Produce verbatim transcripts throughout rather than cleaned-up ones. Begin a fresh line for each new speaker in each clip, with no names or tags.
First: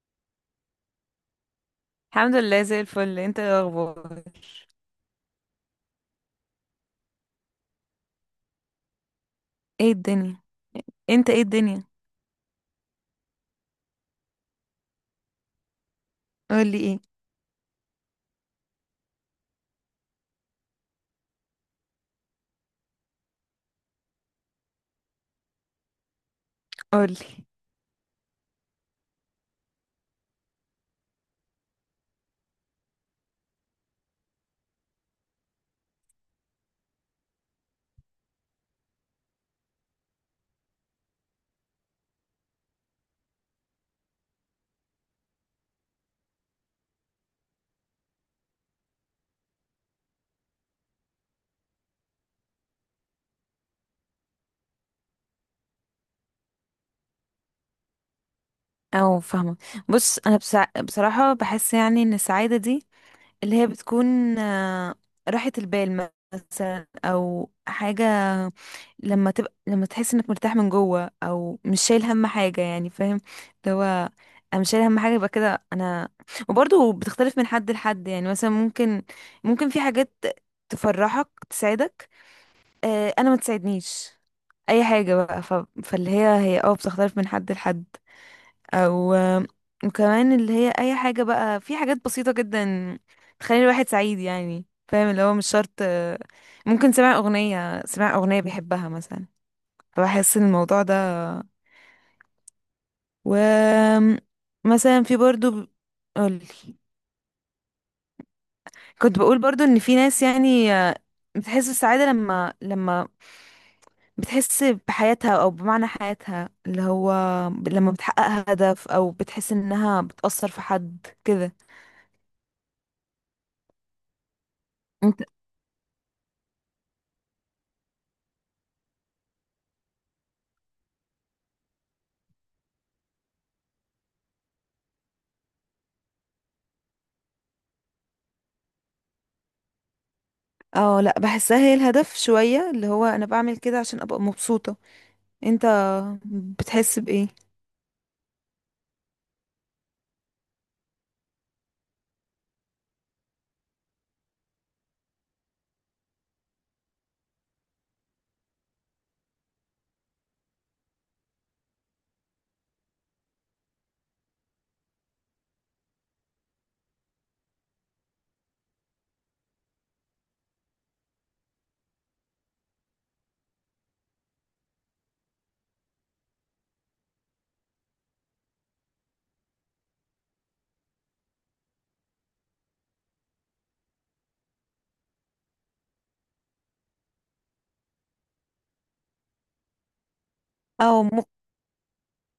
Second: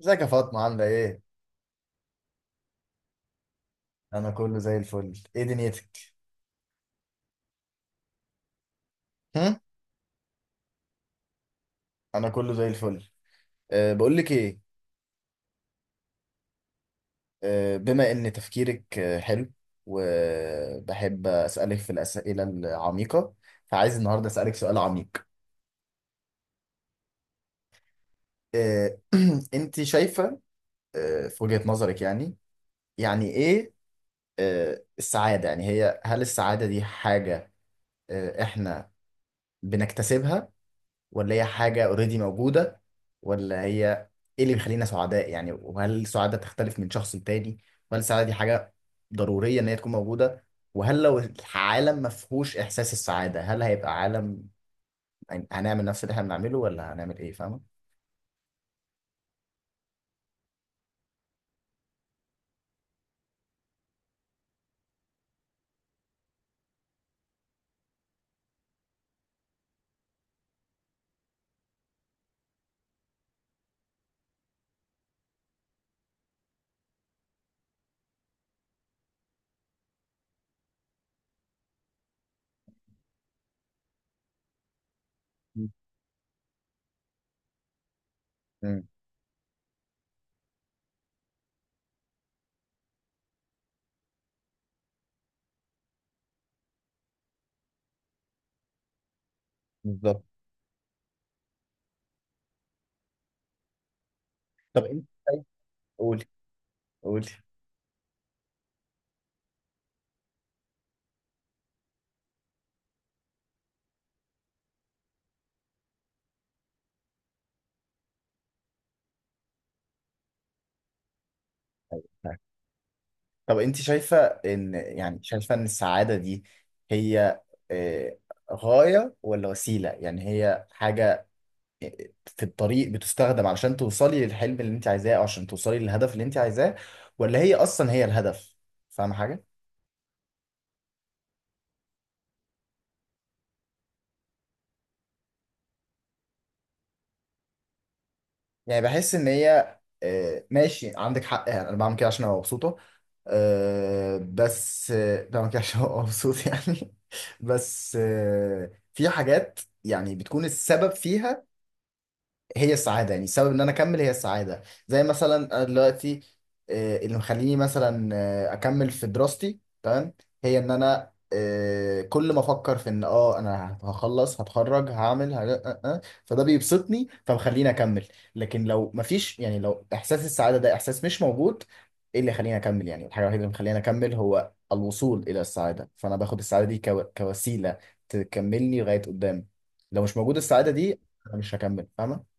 ازيك يا فاطمة عاملة ايه؟
الحمد لله زي الفل. انت ايه الاخبار؟
أنا كله زي الفل، ايه دنيتك؟ هم؟
ايه الدنيا؟ انت ايه الدنيا؟
أنا كله زي الفل. أه بقول لك ايه؟
قولي ايه.
أه بما إن تفكيرك آه، حلو، وبحب أسألك في الأسئلة العميقة، فعايز النهاردة أسألك سؤال عميق.
قولي.
أه أنت شايفة أه في وجهة نظرك، يعني يعني ايه أه السعادة؟ يعني هي هل السعادة دي حاجة أه إحنا بنكتسبها، ولا هي حاجة اوريدي موجودة، ولا هي ايه اللي بيخلينا سعداء؟ يعني وهل السعادة تختلف من شخص لتاني؟ وهل السعادة دي حاجة ضرورية ان هي تكون موجودة؟ وهل لو العالم ما فيهوش احساس السعادة هل هيبقى عالم؟ يعني هنعمل نفس اللي احنا بنعمله ولا هنعمل ايه، فاهمة؟
او فاهمه. بص انا بسع... بصراحه بحس يعني ان السعاده دي اللي هي بتكون آه، راحه البال مثلا، او حاجه لما تبقى، لما تحس انك مرتاح من جوه او مش شايل هم حاجه، يعني فاهم؟ اللي هو انا مش شايل هم حاجه، يبقى كده انا. وبرضه بتختلف من حد لحد. يعني مثلا ممكن، ممكن في حاجات تفرحك، تسعدك. آه، انا ما تساعدنيش اي حاجه بقى. ف...
مم.
فاللي هي هي اه بتختلف من حد لحد.
مم.
او آه، وكمان اللي هي اي حاجه بقى. في حاجات بسيطه جدا تخلي الواحد سعيد. يعني فاهم اللي هو مش شرط، آه، ممكن سمع اغنيه، سمع اغنيه بيحبها مثلا.
بالظبط.
فبحس ان الموضوع ده، و
طب
مثلا
انت
في
شايف،
برضو.
قولي،
قولي.
قولي.
كنت بقول برضو ان في ناس يعني، آه، بتحس بالسعاده لما لما بتحس بحياتها او بمعنى حياتها، اللي هو لما بتحقق هدف او بتحس انها بتأثر في حد كده.
طب انت شايفة ان يعني
انت.
شايفة ان السعادة دي هي آه، غاية ولا وسيلة؟ يعني هي حاجة في الطريق بتستخدم علشان توصلي للحلم اللي انت عايزاه او عشان توصلي للهدف اللي انت عايزاه، ولا هي اصلا هي الهدف؟ فاهم حاجه؟
اه لا، بحسها هي الهدف شوية. اللي هو انا بعمل كده عشان ابقى مبسوطة. انت بتحس بايه؟
يعني بحس ان هي آه، ماشي عندك حق، يعني انا بعمل كده عشان ابقى مبسوطه، آه، بس آه، بعمل كده عشان ابقى مبسوط يعني بس آه، في حاجات يعني بتكون السبب فيها هي السعادة، يعني السبب ان انا اكمل هي السعادة. زي مثلا انا دلوقتي آه، اللي مخليني مثلا آه، اكمل في دراستي، تمام، هي ان انا آه، كل ما افكر في ان اه انا هخلص هتخرج هعمل ه... آه، آه، فده بيبسطني فمخليني اكمل. لكن لو مفيش، يعني لو احساس السعادة ده احساس مش موجود، ايه اللي يخليني اكمل؟ يعني الحاجة الوحيدة اللي مخليني اكمل هو الوصول الى السعادة، فانا باخد السعادة دي كو... كوسيلة تكملني لغاية قدام. لو مش موجود السعادة
او
دي
م-
انا مش هكمل، فاهمة؟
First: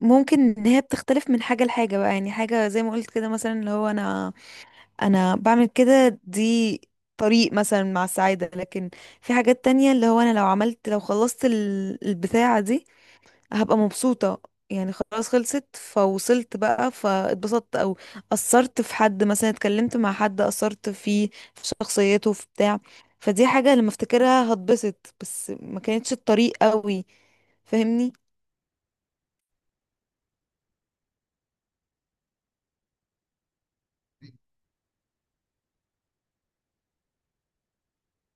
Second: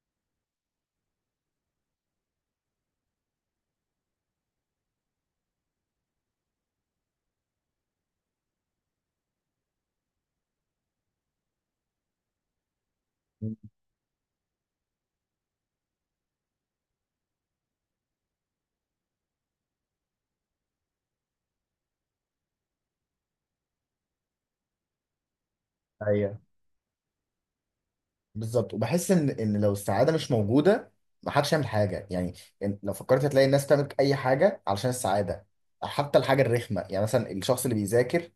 ممكن ان هي بتختلف من حاجة لحاجة بقى. يعني حاجة زي ما قلت كده، مثلا اللي هو انا انا بعمل كده، دي طريق مثلا مع السعادة. لكن في حاجات تانية، اللي هو انا لو عملت، لو خلصت ال- البتاعة دي هبقى مبسوطة. يعني خلاص خلصت فوصلت بقى، فاتبسطت. او اثرت في حد مثلا، اتكلمت مع حد، اثرت فيه في شخصيته في بتاع. فدي حاجة لما افتكرها هتبسط، بس ما كانتش
ايوه
الطريق قوي. فاهمني؟
بالظبط، وبحس ان ان لو السعاده مش موجوده ما حدش يعمل حاجه يعني. إن- لو فكرت هتلاقي الناس تعمل اي حاجه علشان السعاده. حتى الحاجه الرخمه، يعني مثلا الشخص اللي بيذاكر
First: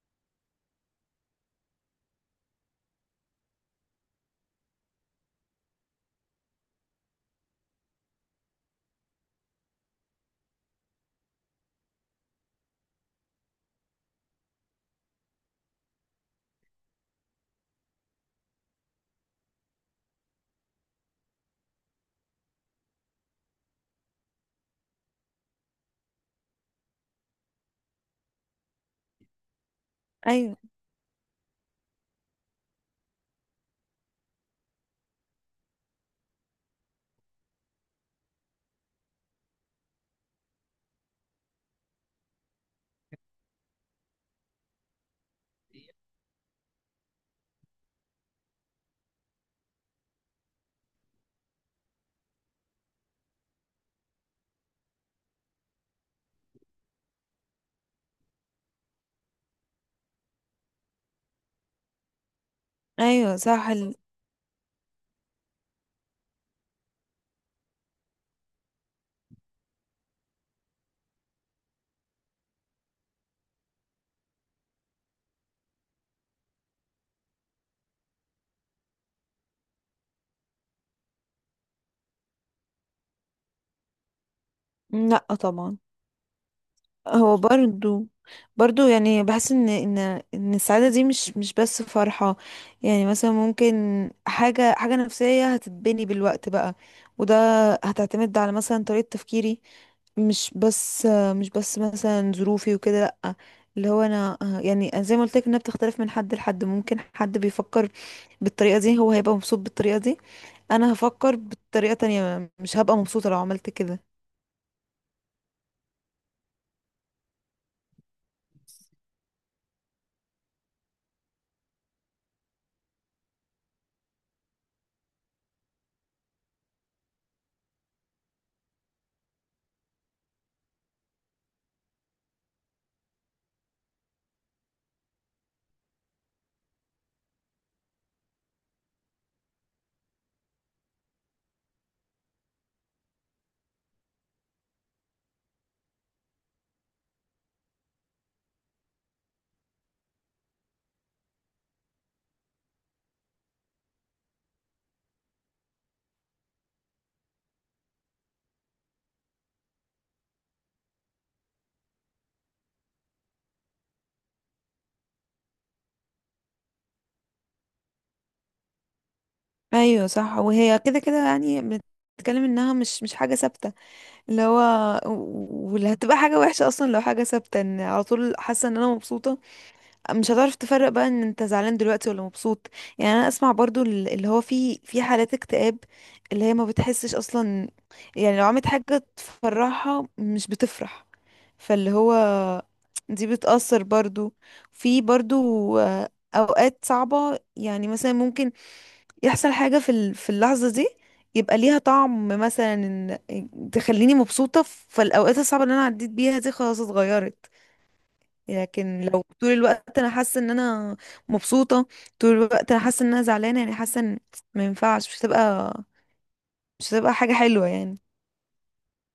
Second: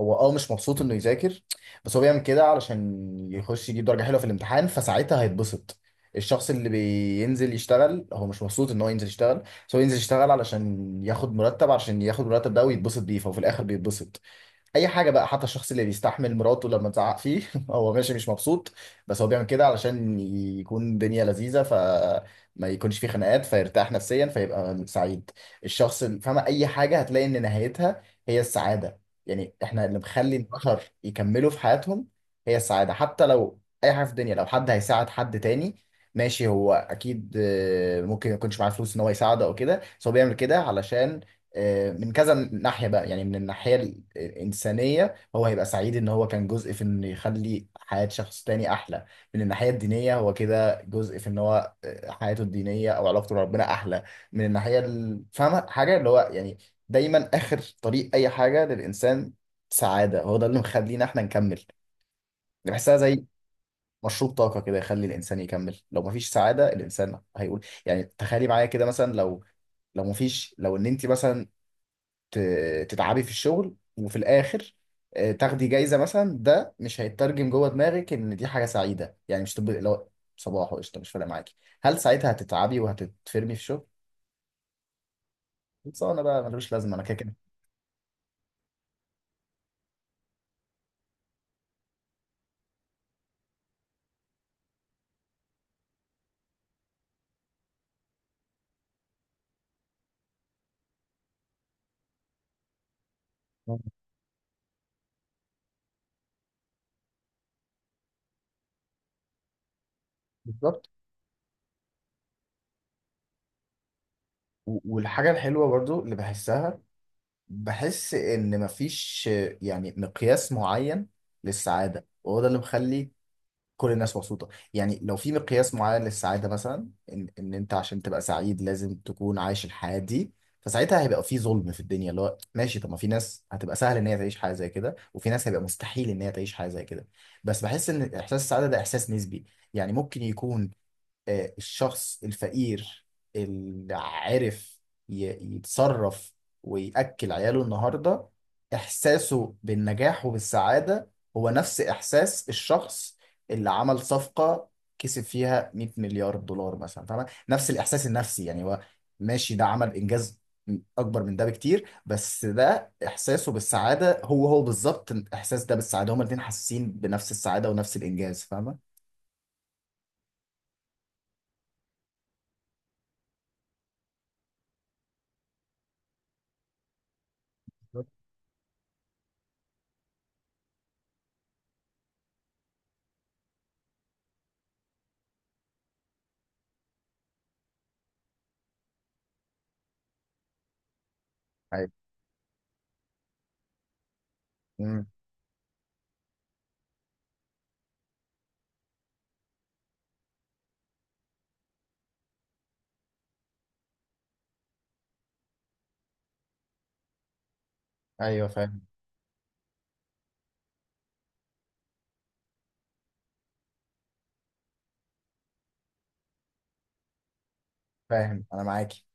هو اه مش مبسوط انه يذاكر، بس هو بيعمل كده علشان يخش يجيب درجه حلوه في الامتحان، فساعتها هيتبسط. الشخص اللي بينزل يشتغل هو مش مبسوط ان هو ينزل يشتغل، بس هو ينزل يشتغل علشان ياخد مرتب، علشان ياخد المرتب ده ويتبسط بيه، فهو في الاخر بيتبسط. اي حاجه بقى، حتى الشخص اللي بيستحمل مراته لما تزعق فيه هو ماشي مش مبسوط، بس هو بيعمل كده علشان يكون الدنيا لذيذه فما يكونش فيه خناقات، فيرتاح نفسيا فيبقى سعيد. الشخص اللي فاهمه اي حاجه هتلاقي ان نهايتها هي السعاده. يعني احنا اللي مخلي
ايوه.
البشر يكملوا في حياتهم هي السعاده. حتى لو اي حاجه في الدنيا، لو حد هيساعد حد تاني، ماشي هو اكيد آه، ممكن ما يكونش معاه فلوس ان هو يساعده او كده، بس هو بيعمل كده علشان آه، من كذا ناحية بقى. يعني من الناحية الإنسانية هو هيبقى سعيد إن هو كان جزء في إنه يخلي حياة شخص تاني أحلى. من الناحية الدينية هو كده جزء في إن هو آه، حياته الدينية أو علاقته بربنا أحلى. من الناحية ال- فاهمة حاجة؟ اللي هو يعني دايما آخر طريق أي حاجة للإنسان سعادة. هو ده اللي مخلينا إحنا نكمل. بحسها زي
ايوه صح ال...
مشروب طاقة كده يخلي الإنسان يكمل. لو مفيش سعادة الإنسان هيقول يعني، تخيلي معايا كده، مثلا لو لو مفيش، لو ان انت مثلا ت- تتعبي في الشغل وفي الاخر آه، تاخدي جايزه مثلا، ده مش هيترجم جوه دماغك ان دي حاجه سعيده. يعني مش تبقى لو صباح وقشطه مش فارق معاكي، هل ساعتها هتتعبي وهتتفرمي في شغل؟
لا طبعا.
خلصانه بقى، ملوش لازمه، انا كده كده.
هو برضو برضو يعني بحس ان ان ان السعاده دي مش مش بس فرحه. يعني مثلا ممكن حاجه حاجه نفسيه هتتبني بالوقت بقى. وده هتعتمد على مثلا طريقه تفكيري، مش بس، مش بس مثلا ظروفي وكده لأ. اللي هو انا، يعني أنا زي ما قلت لك انها بتختلف من حد لحد. ممكن حد بيفكر بالطريقه دي، هو هيبقى مبسوط بالطريقه دي.
بالظبط.
انا هفكر بطريقه تانية، مش هبقى مبسوطه لو عملت كده.
و- والحاجه الحلوه برضو اللي بحسها، بحس ان مفيش آه، يعني مقياس معين للسعاده، وهو ده اللي مخلي كل الناس مبسوطة. يعني لو في مقياس معين للسعادة مثلا، إن, إن أنت عشان تبقى سعيد لازم تكون عايش الحياة دي، فساعتها هيبقى في ظلم في الدنيا، اللي هو ماشي، طب ما في ناس هتبقى سهل إن هي تعيش حياة زي كده، وفي ناس هيبقى مستحيل إن هي تعيش حياة زي كده. بس بحس إن إحساس السعادة ده إحساس نسبي. يعني ممكن يكون آه، الشخص الفقير اللي عرف ي- يتصرف ويأكل عياله النهاردة، إحساسه بالنجاح وبالسعادة هو نفس إحساس الشخص اللي عمل صفقة كسب فيها مئة مليار دولار مثلا، فاهمة؟ نفس الإحساس النفسي، يعني هو ماشي ده عمل إنجاز أكبر من ده بكتير، بس ده إحساسه بالسعادة هو هو بالظبط الإحساس ده بالسعادة، هما الاتنين حاسين بنفس السعادة ونفس الإنجاز، فاهمة؟
ايوه صح. وهي كده كده يعني، بتتكلم انها مش مش حاجه ثابته. اللي هو و- واللي هتبقى حاجه وحشه اصلا لو حاجه ثابته، ان على طول حاسه ان انا مبسوطه. مش هتعرف تفرق بقى ان انت زعلان دلوقتي ولا مبسوط. يعني انا اسمع برضو ال- اللي هو في، في حالات اكتئاب اللي هي ما بتحسش اصلا. يعني لو عملت حاجه تفرحها مش بتفرح.
أيوة.
فاللي هو دي بتأثر برضو. في
أمم.
برضو، آه، اوقات صعبه. يعني مثلا ممكن يحصل حاجة في ال- في اللحظة دي يبقى ليها طعم مثلا، إن- تخليني مبسوطة، فالأوقات الصعبة اللي أنا عديت بيها دي خلاص اتغيرت.
أيوه فاهم.
لكن لو طول الوقت أنا حاسة إن أنا مبسوطة، طول الوقت أنا حاسة إن أنا زعلانة، يعني حاسة إن ما ينفعش. مش هتبقى، مش هتبقى حاجة حلوة يعني.
فاهم انا معاكي،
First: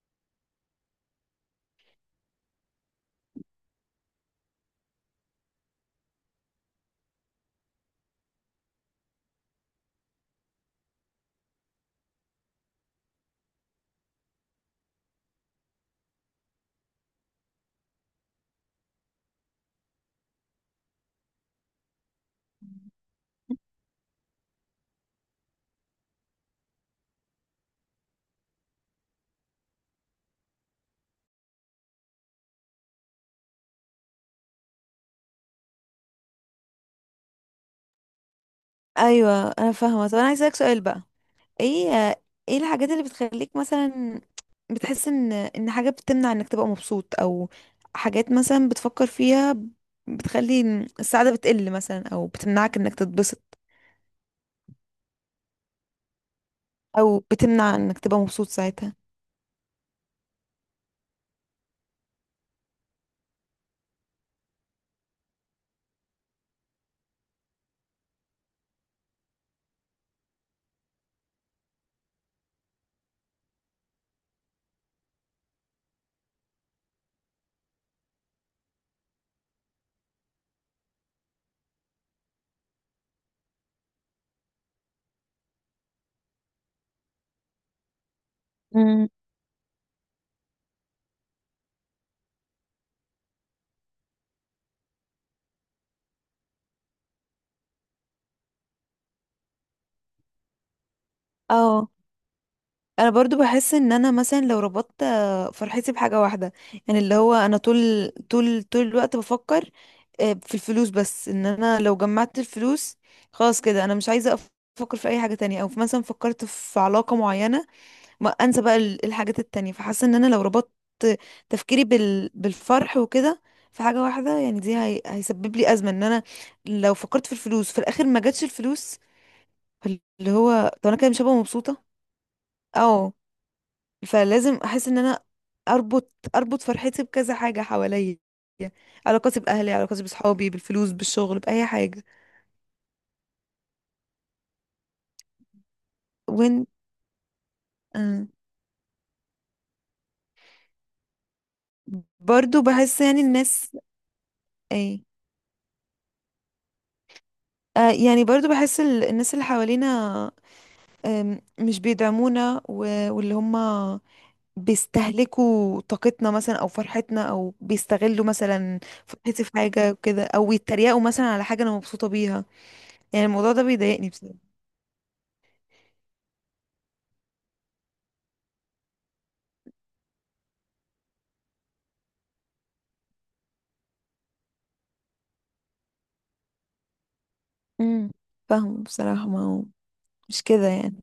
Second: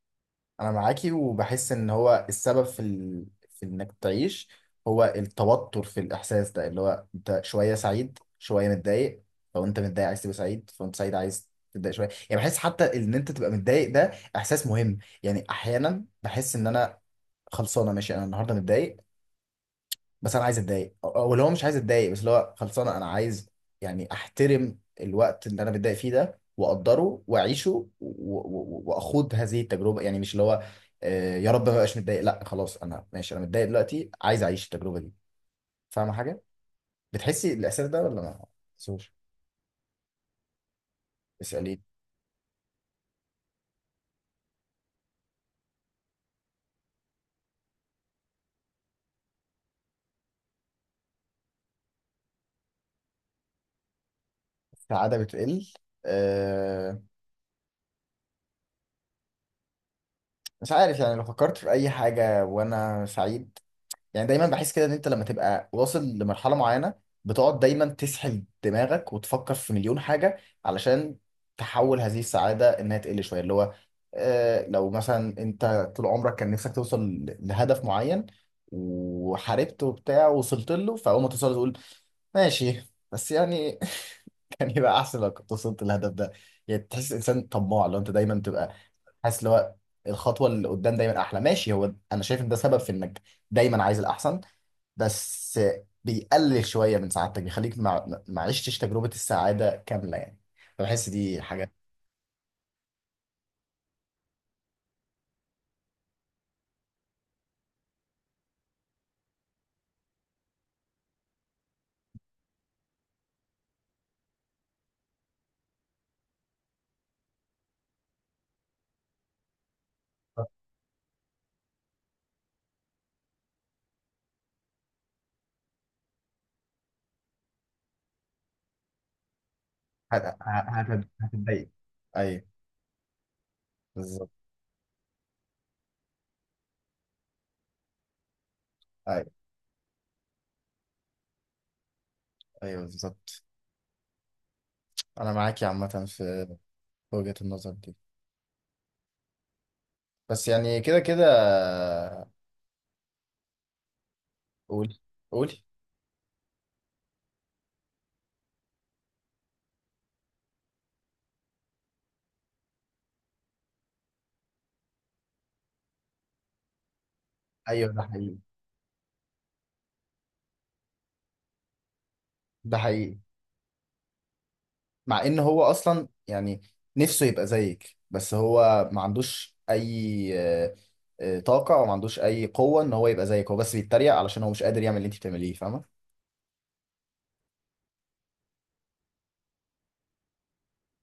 انا معاكي، وبحس ان هو السبب في ال... في انك تعيش هو التوتر في الاحساس ده، اللي هو انت شويه سعيد شويه متضايق. لو انت متضايق عايز تبقى سعيد، فانت سعيد عايز تتضايق شويه، يعني بحس حتى ان انت تبقى متضايق ده احساس مهم. يعني احيانا بحس ان انا خلصانه، ماشي انا النهارده متضايق، بس انا عايز اتضايق او أو اللي هو مش عايز اتضايق بس اللي هو خلصانه انا عايز، يعني احترم الوقت اللي انا بتضايق فيه ده واقدره واعيشه و- و- واخوض هذه التجربه. يعني مش اللي هو آه، يا رب ما بقاش متضايق، لا خلاص انا ماشي، انا متضايق دلوقتي عايز اعيش التجربه دي، فاهمه حاجه؟ بتحسي الاحساس ده ولا ما بتحسوش؟
أيوة أنا فاهمة. طب أنا عايزة أسألك سؤال بقى.
اسالي.
ايه، ايه الحاجات اللي بتخليك مثلا بتحس ان ان حاجة بتمنع انك تبقى مبسوط؟ او حاجات مثلا بتفكر فيها بتخلي السعادة بتقل مثلا، او بتمنعك انك تتبسط
السعاده بتقل؟ أه
او بتمنع انك تبقى مبسوط ساعتها؟
مش عارف، يعني لو فكرت في اي حاجه وانا سعيد، يعني دايما بحس كده ان انت لما تبقى واصل لمرحله معينه بتقعد دايما تسحل دماغك وتفكر في مليون حاجه علشان تحول هذه السعاده انها تقل شويه. اللي هو آه لو مثلا انت طول عمرك كان نفسك توصل ل- لهدف معين، وحاربت وبتاع ووصلت له، فاول ما توصل تقول ماشي، بس يعني كان يبقى احسن لو كنت وصلت للهدف ده. يعني تحس انسان طماع لو انت دايما تبقى
مم.
حاسس اللي هو الخطوه اللي قدام دايما احلى. ماشي، هو انا شايف ان ده سبب في انك دايما عايز الاحسن، بس بيقلل شويه من سعادتك، بيخليك ما ما عشتش تجربه السعاده كامله يعني، فبحس دي حاجه.
اه، انا برضو بحس ان انا مثلا لو ربطت، آه، فرحتي بحاجه واحده. يعني اللي هو انا طول، طول طول الوقت بفكر آه، في الفلوس بس، ان انا لو جمعت الفلوس خلاص كده انا مش عايزه أف- افكر في اي حاجه تانية. او في مثلا فكرت في علاقه معينه، ما انسى بقى ال- الحاجات التانية. فحاسه ان انا لو ربطت تفكيري بال... بالفرح وكده في حاجه واحده، يعني دي هي... هيسبب لي ازمه. ان انا لو فكرت في الفلوس في الاخر ما جاتش الفلوس،
هت-
اللي
ه-
هو طب انا
هت-
كده مش هبقى
هتتضايق.
مبسوطه.
ايوه بالظبط.
فلازم احس ان انا اربط، اربط فرحتي بكذا حاجه حواليا:
ايوه.
علاقاتي باهلي، علاقاتي بصحابي، بالفلوس، بالشغل، باي حاجه.
ايوه بالظبط. انا معاك يا عامه في
وين.
وجهه النظر دي،
آه.
بس يعني كده كده.
برضو بحس يعني الناس،
قول.
ايه؟
قول.
آه، يعني برضو بحس ال- الناس اللي حوالينا، آم، مش بيدعمونا. و- واللي هم بيستهلكوا طاقتنا مثلا، او فرحتنا، او
ايوه ده
بيستغلوا
حقيقي.
مثلا فرحتي في حاجه وكده، او يتريقوا مثلا على حاجه انا مبسوطه بيها.
ده حقيقي.
يعني الموضوع ده بيضايقني بصراحه.
مع ان هو اصلا يعني نفسه يبقى زيك، بس هو ما عندوش اي آه، آه، طاقة او ما عندوش اي قوة ان هو يبقى زيك، هو بس بيتريق علشان هو مش قادر يعمل اللي انت بتعمليه، فاهمة؟
امم فاهمه بصراحه. ما هو مش كده يعني.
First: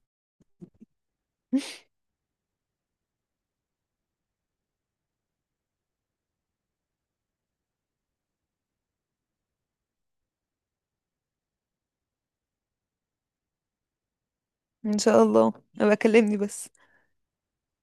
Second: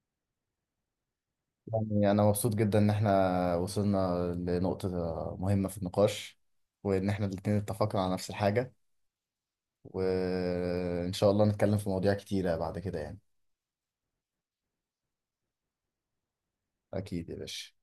يعني انا مبسوط جدا ان احنا وصلنا لنقطة مهمة في النقاش، وان احنا الاتنين اتفقنا على نفس الحاجة، وان شاء الله نتكلم في مواضيع كتيرة بعد كده يعني.
ان شاء الله. ابقى كلمني بس.
اكيد يا باشا.